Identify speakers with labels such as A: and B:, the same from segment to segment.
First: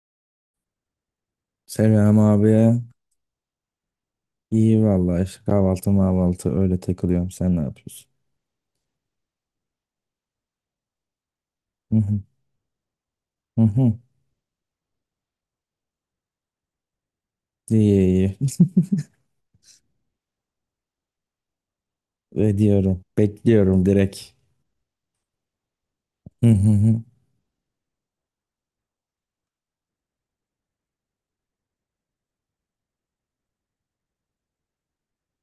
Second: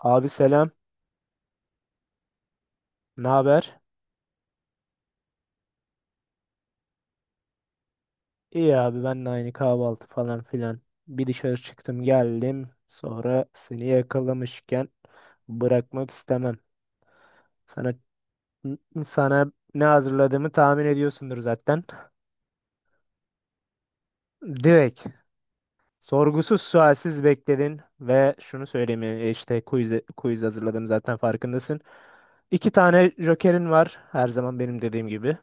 A: Abi selam.
B: Selam abi.
A: Ne haber?
B: İyi vallahi işte kahvaltı mahvaltı öyle takılıyorum. Sen ne yapıyorsun?
A: İyi abi ben de aynı kahvaltı falan filan. Bir dışarı
B: Hı
A: çıktım
B: hı.
A: geldim. Sonra
B: Hı
A: seni
B: hı.
A: yakalamışken bırakmak istemem. Sana
B: İyi iyi.
A: sana ne hazırladığımı tahmin ediyorsundur zaten.
B: Ediyorum. Bekliyorum direkt.
A: Direkt
B: Hı
A: sorgusuz
B: hı hı.
A: sualsiz bekledin ve şunu söyleyeyim işte quiz hazırladım zaten farkındasın. İki tane jokerin var her zaman benim dediğim gibi.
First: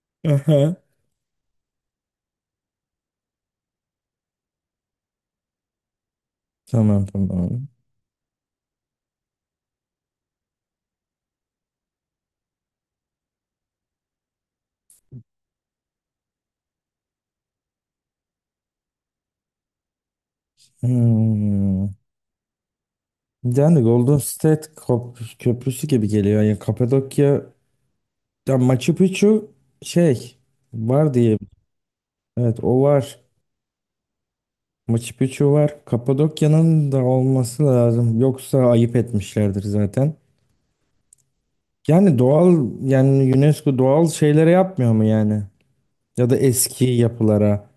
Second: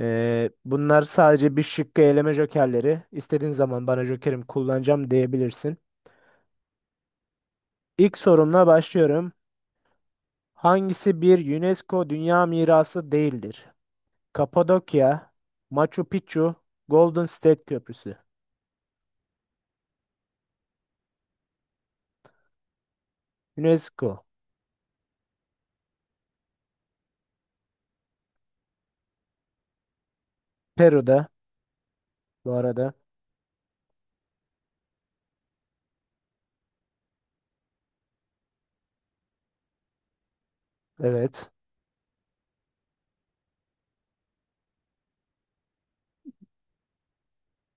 B: Aha.
A: Bunlar sadece bir şıkkı eleme jokerleri. İstediğin zaman bana jokerim kullanacağım diyebilirsin.
B: Tamam tamam.
A: İlk sorumla başlıyorum. Hangisi bir UNESCO Dünya Mirası değildir? Kapadokya, Machu Picchu, Golden State Köprüsü.
B: Hmm. Yani Golden
A: UNESCO.
B: State köprüsü gibi geliyor. Yani Kapadokya ya Machu Picchu şey var
A: Peru'da
B: diye.
A: bu
B: Evet o
A: arada.
B: var. Machu Picchu var. Kapadokya'nın da olması lazım. Yoksa ayıp etmişlerdir zaten.
A: Evet.
B: Yani doğal yani UNESCO doğal şeylere yapmıyor mu yani? Ya da eski yapılara.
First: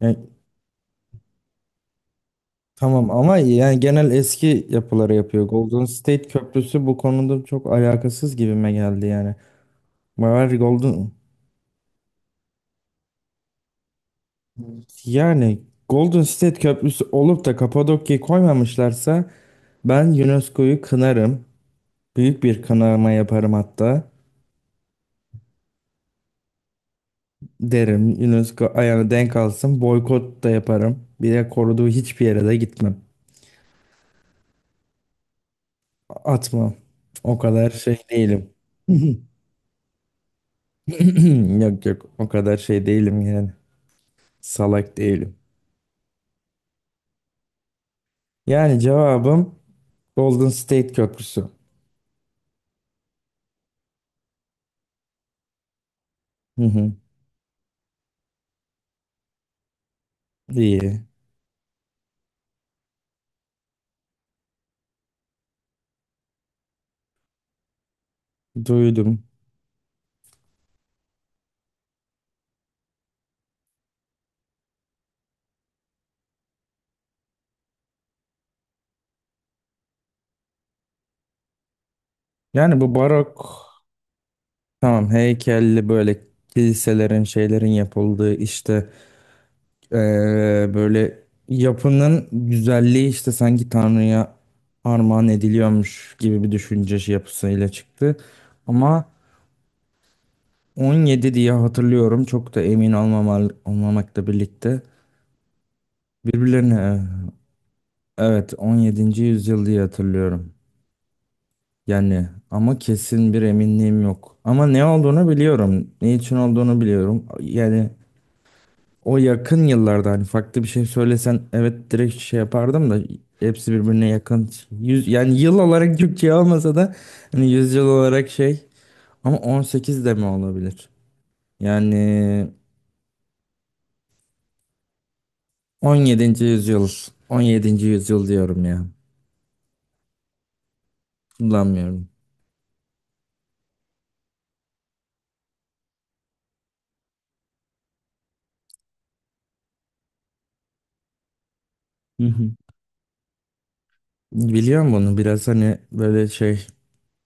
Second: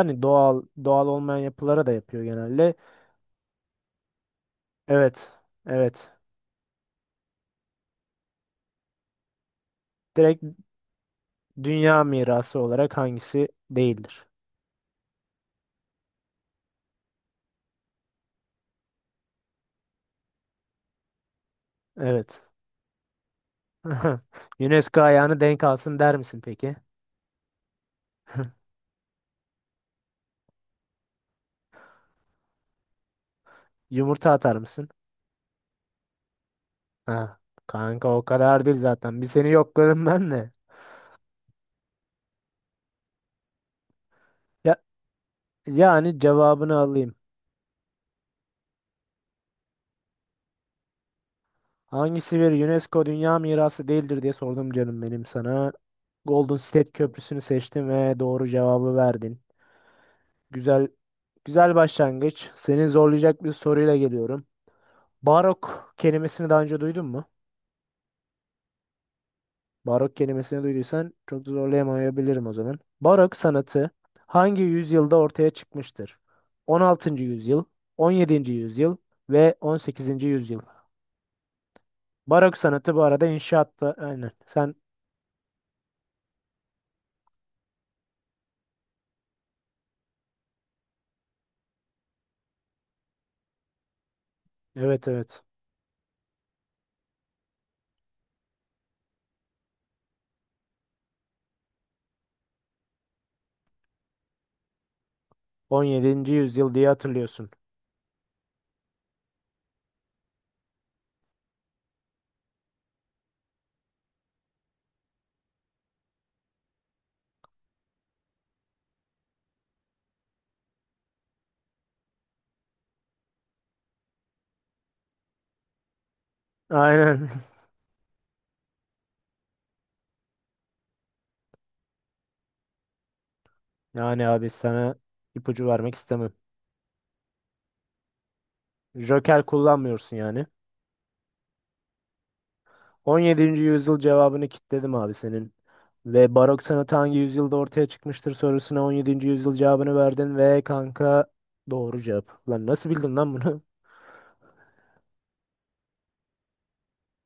B: Yani
A: doğal, doğal olmayan yapılara da yapıyor genelde.
B: tamam ama yani genel eski yapılara
A: Evet.
B: yapıyor. Golden
A: Evet.
B: State Köprüsü bu konuda çok alakasız gibime geldi yani.
A: Direkt
B: Var Golden
A: Dünya Mirası olarak hangisi değildir?
B: Yani Golden State Köprüsü olup da Kapadokya'yı koymamışlarsa ben UNESCO'yu kınarım.
A: Evet.
B: Büyük bir kınama yaparım hatta.
A: UNESCO ayağını denk alsın der misin peki?
B: Derim UNESCO ayağını denk alsın. Boykot da yaparım. Bir de koruduğu hiçbir yere de gitmem.
A: Yumurta atar mısın?
B: Atmam. O
A: Ha,
B: kadar şey
A: kanka o
B: değilim.
A: kadar değil zaten. Bir seni yokladım ben de.
B: Yok yok o kadar şey değilim yani.
A: Ya,
B: Salak değilim.
A: yani cevabını alayım.
B: Yani cevabım Golden State Köprüsü.
A: Hangisi bir UNESCO Dünya Mirası değildir diye sordum canım benim sana. Golden
B: Hı
A: State
B: hı.
A: Köprüsü'nü seçtim ve doğru cevabı verdin. Güzel,
B: İyi.
A: güzel başlangıç. Seni zorlayacak bir soruyla geliyorum. Barok kelimesini daha önce duydun mu?
B: Duydum.
A: Barok kelimesini duyduysan çok da zorlayamayabilirim o zaman. Barok sanatı hangi yüzyılda ortaya çıkmıştır? 16. yüzyıl, 17. yüzyıl ve 18. yüzyıl. Barok
B: Yani
A: sanatı
B: bu
A: bu arada
B: barok
A: inşaatta aynen. Sen
B: tamam heykelli böyle kiliselerin şeylerin yapıldığı işte eee, böyle yapının güzelliği işte sanki Tanrı'ya
A: evet,
B: armağan
A: evet,
B: ediliyormuş gibi bir düşünce şey yapısıyla çıktı. Ama 17 diye hatırlıyorum. Çok da emin olmamakla birlikte.
A: 17. yüzyıl diye
B: Birbirlerine
A: hatırlıyorsun.
B: evet 17. yüzyıl diye hatırlıyorum. Yani ama kesin bir eminliğim yok. Ama ne olduğunu biliyorum. Ne için olduğunu biliyorum. Yani o yakın yıllarda hani farklı bir şey söylesen evet direkt şey yapardım da hepsi birbirine yakın. Yani yıl olarak Türkçe olmasa da
A: Aynen.
B: hani yüzyıl olarak şey ama 18 de mi olabilir? Yani
A: Yani abi sana ipucu vermek istemem.
B: 17. yüzyıl. 17. yüzyıl diyorum ya.
A: Joker kullanmıyorsun yani.
B: Kullanmıyorum.
A: 17. yüzyıl cevabını kitledim abi senin. Ve barok sanatı hangi yüzyılda ortaya çıkmıştır sorusuna 17. yüzyıl cevabını verdin ve kanka doğru
B: Hı
A: cevap.
B: hı.
A: Lan nasıl bildin lan bunu?
B: Biliyorum bunu. Biraz hani böyle şey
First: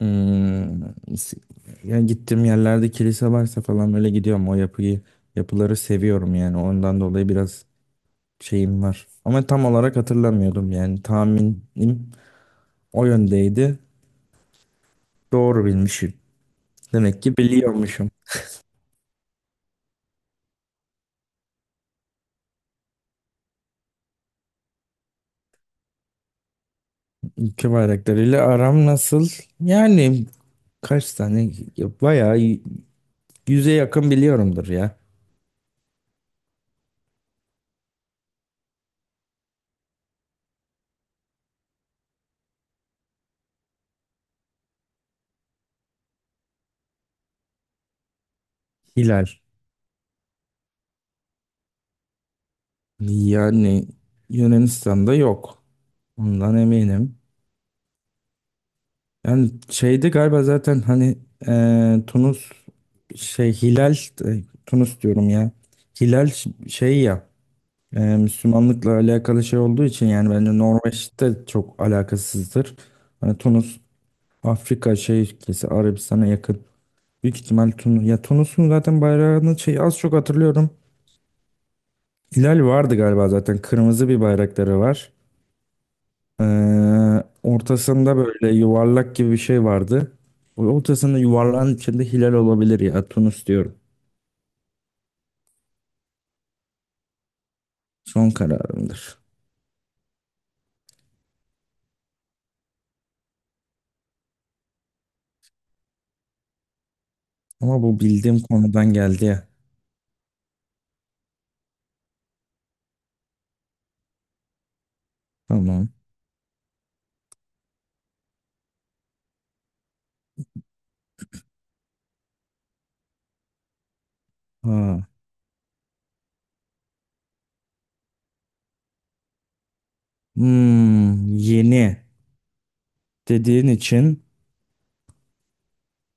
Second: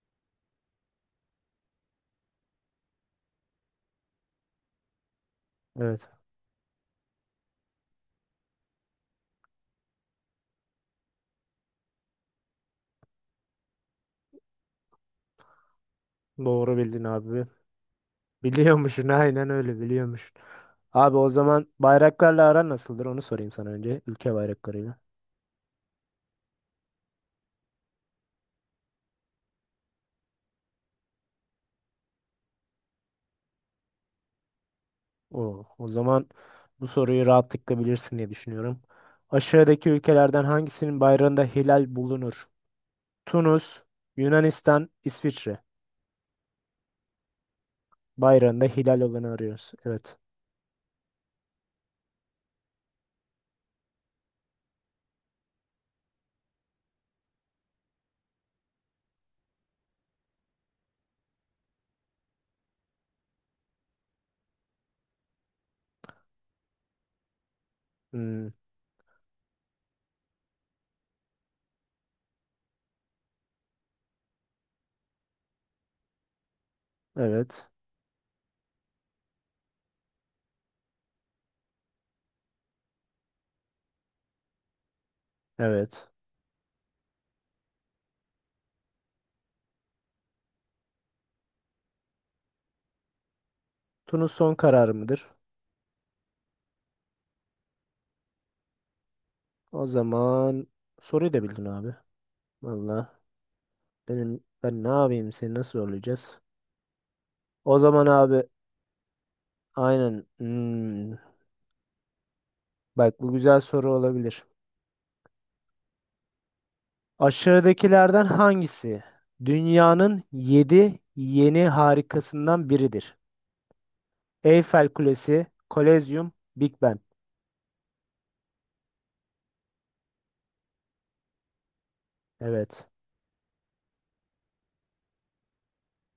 B: hmm, s- yani gittiğim yerlerde kilise varsa falan böyle gidiyorum. Yapıları
A: Evet,
B: seviyorum yani. Ondan dolayı biraz şeyim var. Ama tam olarak hatırlamıyordum yani. Tahminim o yöndeydi. Doğru bilmişim.
A: doğru bildin
B: Demek ki
A: abi.
B: biliyormuşum.
A: Biliyormuşsun, aynen öyle, biliyormuşsun. Abi o zaman bayraklarla aran nasıldır onu sorayım sana önce. Ülke bayraklarıyla.
B: Ülke bayraklarıyla aram nasıl? Yani kaç tane? Bayağı iyi. Yüze yakın biliyorumdur ya.
A: O zaman bu soruyu rahatlıkla bilirsin diye düşünüyorum. Aşağıdaki ülkelerden hangisinin bayrağında hilal bulunur? Tunus, Yunanistan, İsviçre. Bayrağında hilal
B: Hilal.
A: olanı arıyoruz. Evet.
B: Yani Yunanistan'da yok. Ondan eminim. Yani şeydi galiba zaten hani Tunus şey Hilal Tunus diyorum ya. Hilal şey ya
A: Hmm,
B: Müslümanlıkla alakalı şey olduğu için yani bence Norveç'te çok alakasızdır. Hani Tunus Afrika şey ülkesi Arabistan'a yakın. Büyük
A: evet.
B: ihtimal Tunus. Ya Tunus'un zaten bayrağını şey az çok hatırlıyorum. Hilal vardı galiba zaten. Kırmızı bir bayrakları var.
A: Evet.
B: Ortasında böyle yuvarlak gibi bir şey vardı. O ortasında yuvarlağın içinde hilal olabilir ya. Tunus diyorum.
A: Tunus son kararı mıdır?
B: Son kararımdır.
A: O zaman soruyu da bildin abi. Valla ben ne yapayım, seni nasıl zorlayacağız? O
B: Ama bu
A: zaman
B: bildiğim
A: abi
B: konudan geldi ya.
A: aynen. Bak, bu güzel soru olabilir.
B: Tamam.
A: Aşağıdakilerden hangisi dünyanın 7 yeni harikasından biridir? Eyfel
B: Ha.
A: Kulesi, Kolezyum, Big Ben.
B: Yeni
A: Evet.
B: dediğin için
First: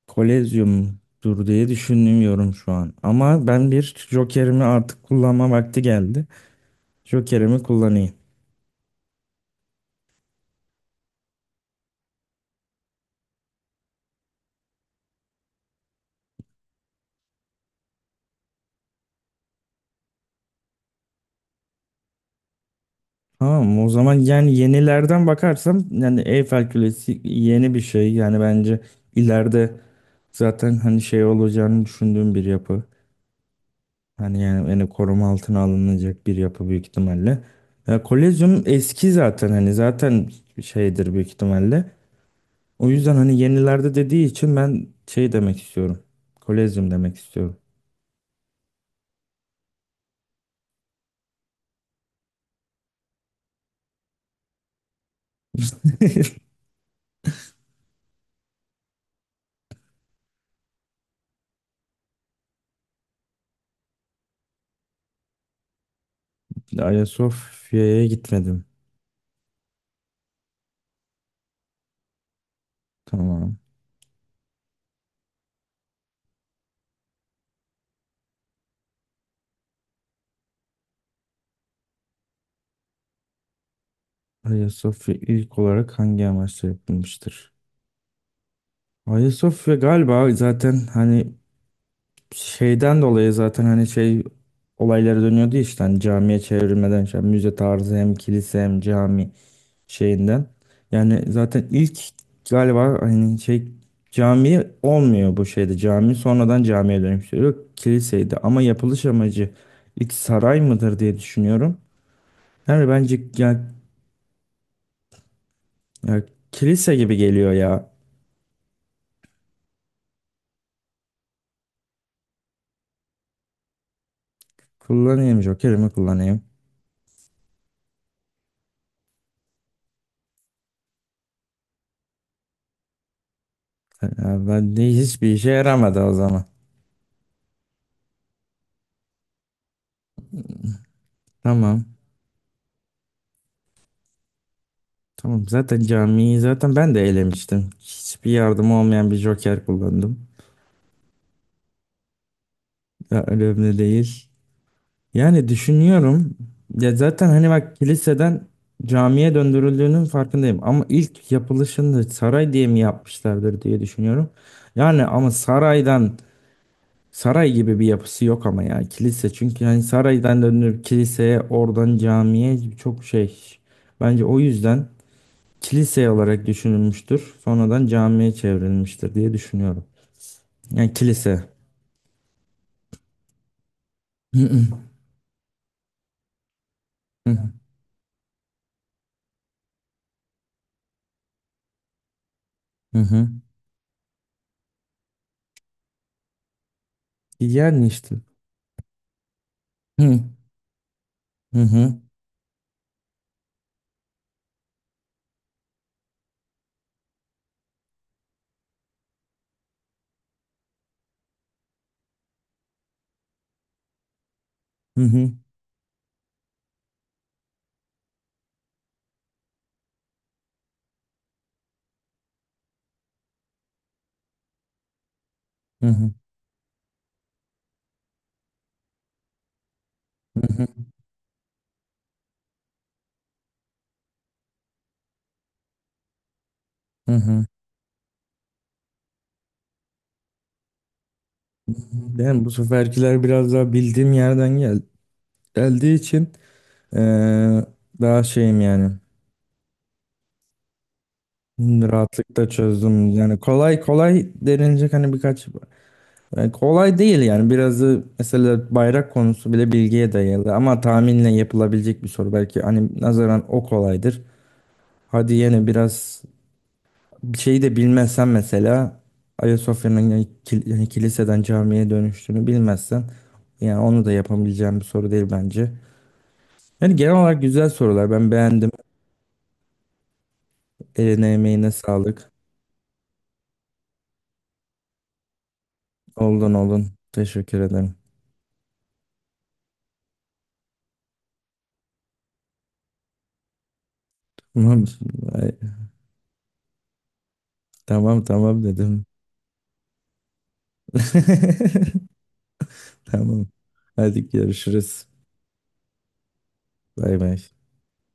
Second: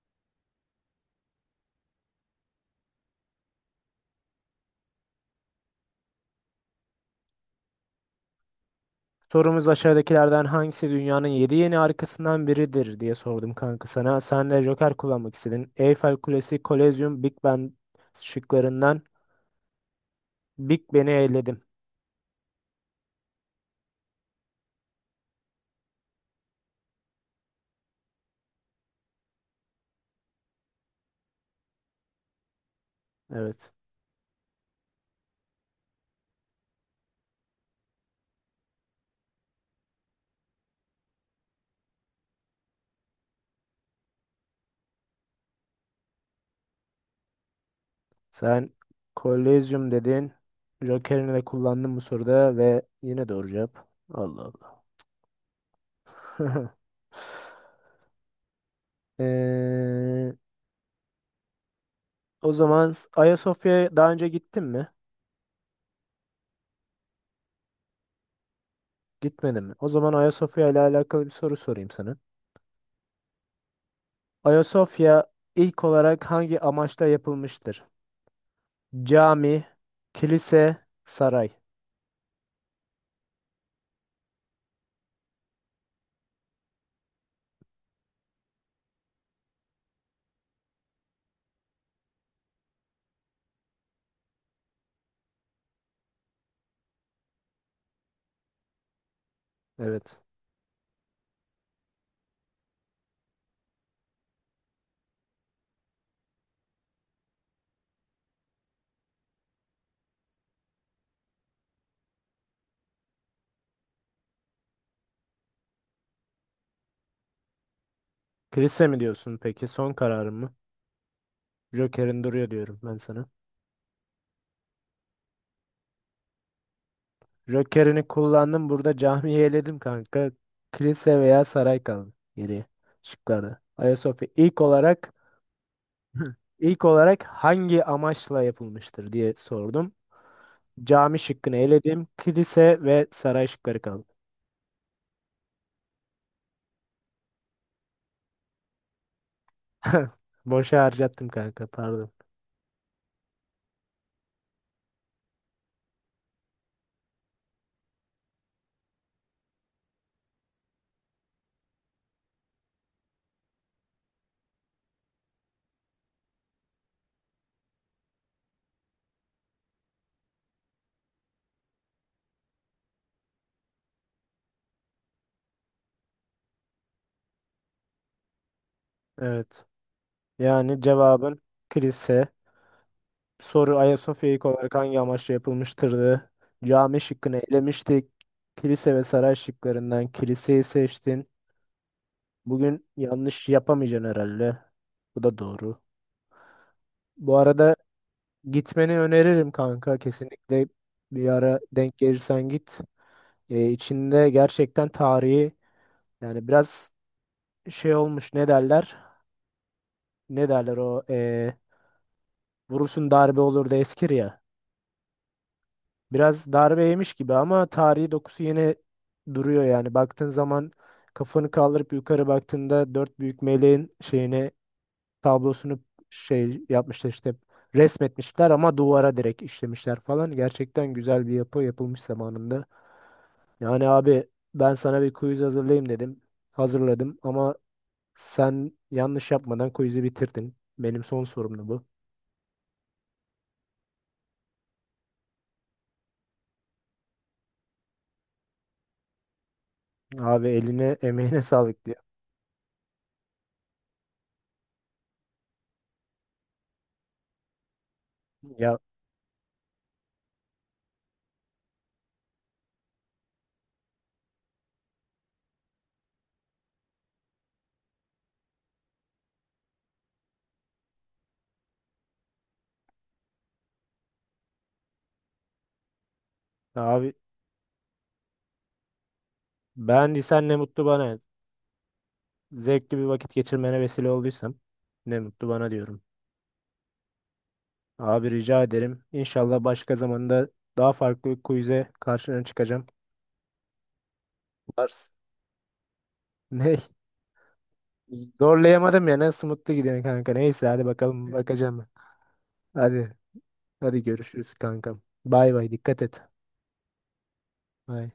B: kolezyumdur diye düşünmüyorum şu an. Ama ben bir jokerimi artık kullanma vakti geldi. Jokerimi kullanayım.
A: Sorumuz aşağıdakilerden hangisi dünyanın yedi yeni harikasından biridir diye sordum kanka sana. Sen de Joker kullanmak istedin. Eyfel Kulesi, Kolezyum, Big Ben şıklarından Big Ben'i eledim.
B: Tamam o zaman yani yenilerden bakarsam yani Eyfel Kulesi yeni bir şey. Yani bence ileride zaten hani şey olacağını düşündüğüm bir yapı.
A: Evet.
B: Hani yani koruma altına alınacak bir yapı büyük ihtimalle. Ya, Kolezyum eski zaten hani zaten şeydir büyük ihtimalle. O yüzden hani yenilerde dediği için ben şey demek istiyorum. Kolezyum demek istiyorum.
A: Sen Kolezyum dedin. Joker'ini de kullandın bu soruda ve yine doğru cevap. Allah Allah. Ee, O zaman Ayasofya'ya daha önce gittin mi?
B: Ayasofya'ya gitmedim.
A: Gitmedin mi? O zaman Ayasofya ile alakalı bir soru sorayım sana.
B: Tamam.
A: Ayasofya ilk olarak hangi amaçla yapılmıştır? Cami, kilise, saray.
B: Ayasofya ilk olarak hangi amaçla yapılmıştır? Ayasofya galiba zaten hani şeyden dolayı zaten hani şey olayları dönüyordu ya işte hani camiye çevrilmeden işte hani müze tarzı hem kilise hem cami
A: Evet.
B: şeyinden. Yani zaten ilk galiba hani şey cami olmuyor bu şeyde cami sonradan camiye dönüştürüyor kiliseydi ama yapılış amacı ilk saray mıdır diye düşünüyorum. Yani bence ya kilise gibi geliyor ya.
A: Kilise mi diyorsun peki? Son kararın mı? Joker'in duruyor diyorum ben sana.
B: Jokerimi kullanayım.
A: Joker'ini kullandım. Burada camiyi eledim kanka. Kilise veya saray kaldı geriye şıklarda. Ayasofya
B: Ya
A: ilk
B: ben de
A: olarak
B: hiçbir işe yaramadı o zaman.
A: ilk olarak hangi amaçla yapılmıştır diye sordum. Cami şıkkını
B: Tamam.
A: eledim. Kilise ve saray şıkları kaldı.
B: Tamam. Zaten camiyi zaten ben de elemiştim. Hiçbir yardım olmayan bir joker kullandım.
A: Boşa harcattım kanka, pardon.
B: Ya, önemli değil. Yani düşünüyorum. Ya zaten hani bak kiliseden camiye döndürüldüğünün farkındayım. Ama ilk yapılışını saray diye mi yapmışlardır diye düşünüyorum. Yani ama saray gibi bir yapısı yok ama ya kilise. Çünkü hani saraydan döndürüp kiliseye oradan camiye çok şey. Bence o yüzden kilise olarak düşünülmüştür. Sonradan camiye çevrilmiştir diye
A: Evet.
B: düşünüyorum.
A: Yani
B: Yani
A: cevabın
B: kilise.
A: kilise. Soru Ayasofya
B: Hı
A: ilk
B: hı.
A: olarak hangi amaçla yapılmıştırdı? Cami şıkkını elemiştik. Kilise ve saray şıklarından kiliseyi seçtin. Bugün
B: Hı hı.
A: yanlış yapamayacaksın herhalde. Bu da doğru. Bu arada
B: Yani işte.
A: gitmeni öneririm kanka.
B: Hı hı.
A: Kesinlikle bir
B: Hı
A: ara denk
B: hı.
A: gelirsen git. İçinde gerçekten tarihi, yani biraz şey olmuş, ne derler? Ne derler o, vurursun darbe olur da eskir ya.
B: Hı hı.
A: Biraz darbe yemiş gibi ama tarihi dokusu yine duruyor yani. Baktığın zaman, kafanı kaldırıp yukarı baktığında, dört büyük meleğin şeyini, tablosunu
B: Hı
A: şey yapmışlar işte, resmetmişler ama duvara direkt işlemişler falan.
B: hı.
A: Gerçekten güzel bir yapı yapılmış zamanında. Yani abi ben sana bir quiz hazırlayayım dedim. Hazırladım
B: Hı.
A: ama sen yanlış yapmadan quiz'i bitirdin. Benim son sorumdu bu.
B: Ben bu seferkiler biraz daha bildiğim yerden geldiği için eee, daha şeyim yani
A: Abi eline emeğine sağlık diyor.
B: rahatlıkla çözdüm. Yani kolay kolay denilecek hani birkaç. Yani kolay değil yani biraz da mesela
A: Ya
B: bayrak konusu bile bilgiye dayalı ama tahminle yapılabilecek bir soru belki hani nazaran o kolaydır. Hadi yine biraz bir şeyi de bilmezsen mesela Ayasofya'nın yani yani kiliseden camiye dönüştüğünü bilmezsen yani onu da yapabileceğim bir soru değil bence. Yani genel
A: abi,
B: olarak güzel sorular ben beğendim.
A: beğendiysen ne mutlu bana, yani.
B: Eline emeğine sağlık.
A: Zevkli bir vakit geçirmene vesile olduysam ne mutlu bana diyorum.
B: Oldun olun. Teşekkür ederim.
A: Abi rica ederim. İnşallah başka zamanda daha farklı bir quiz'e karşına çıkacağım.
B: Tamam.
A: Vars.
B: Ay,
A: Ne?
B: tamam tamam dedim.
A: Zorlayamadım ya. Nasıl mutlu gidiyorsun kanka? Neyse hadi bakalım, bakacağım ben. Hadi.
B: Tamam.
A: Hadi
B: Hadi
A: görüşürüz kankam.
B: görüşürüz.
A: Bay bay, dikkat et.
B: Bay bay.
A: Bay.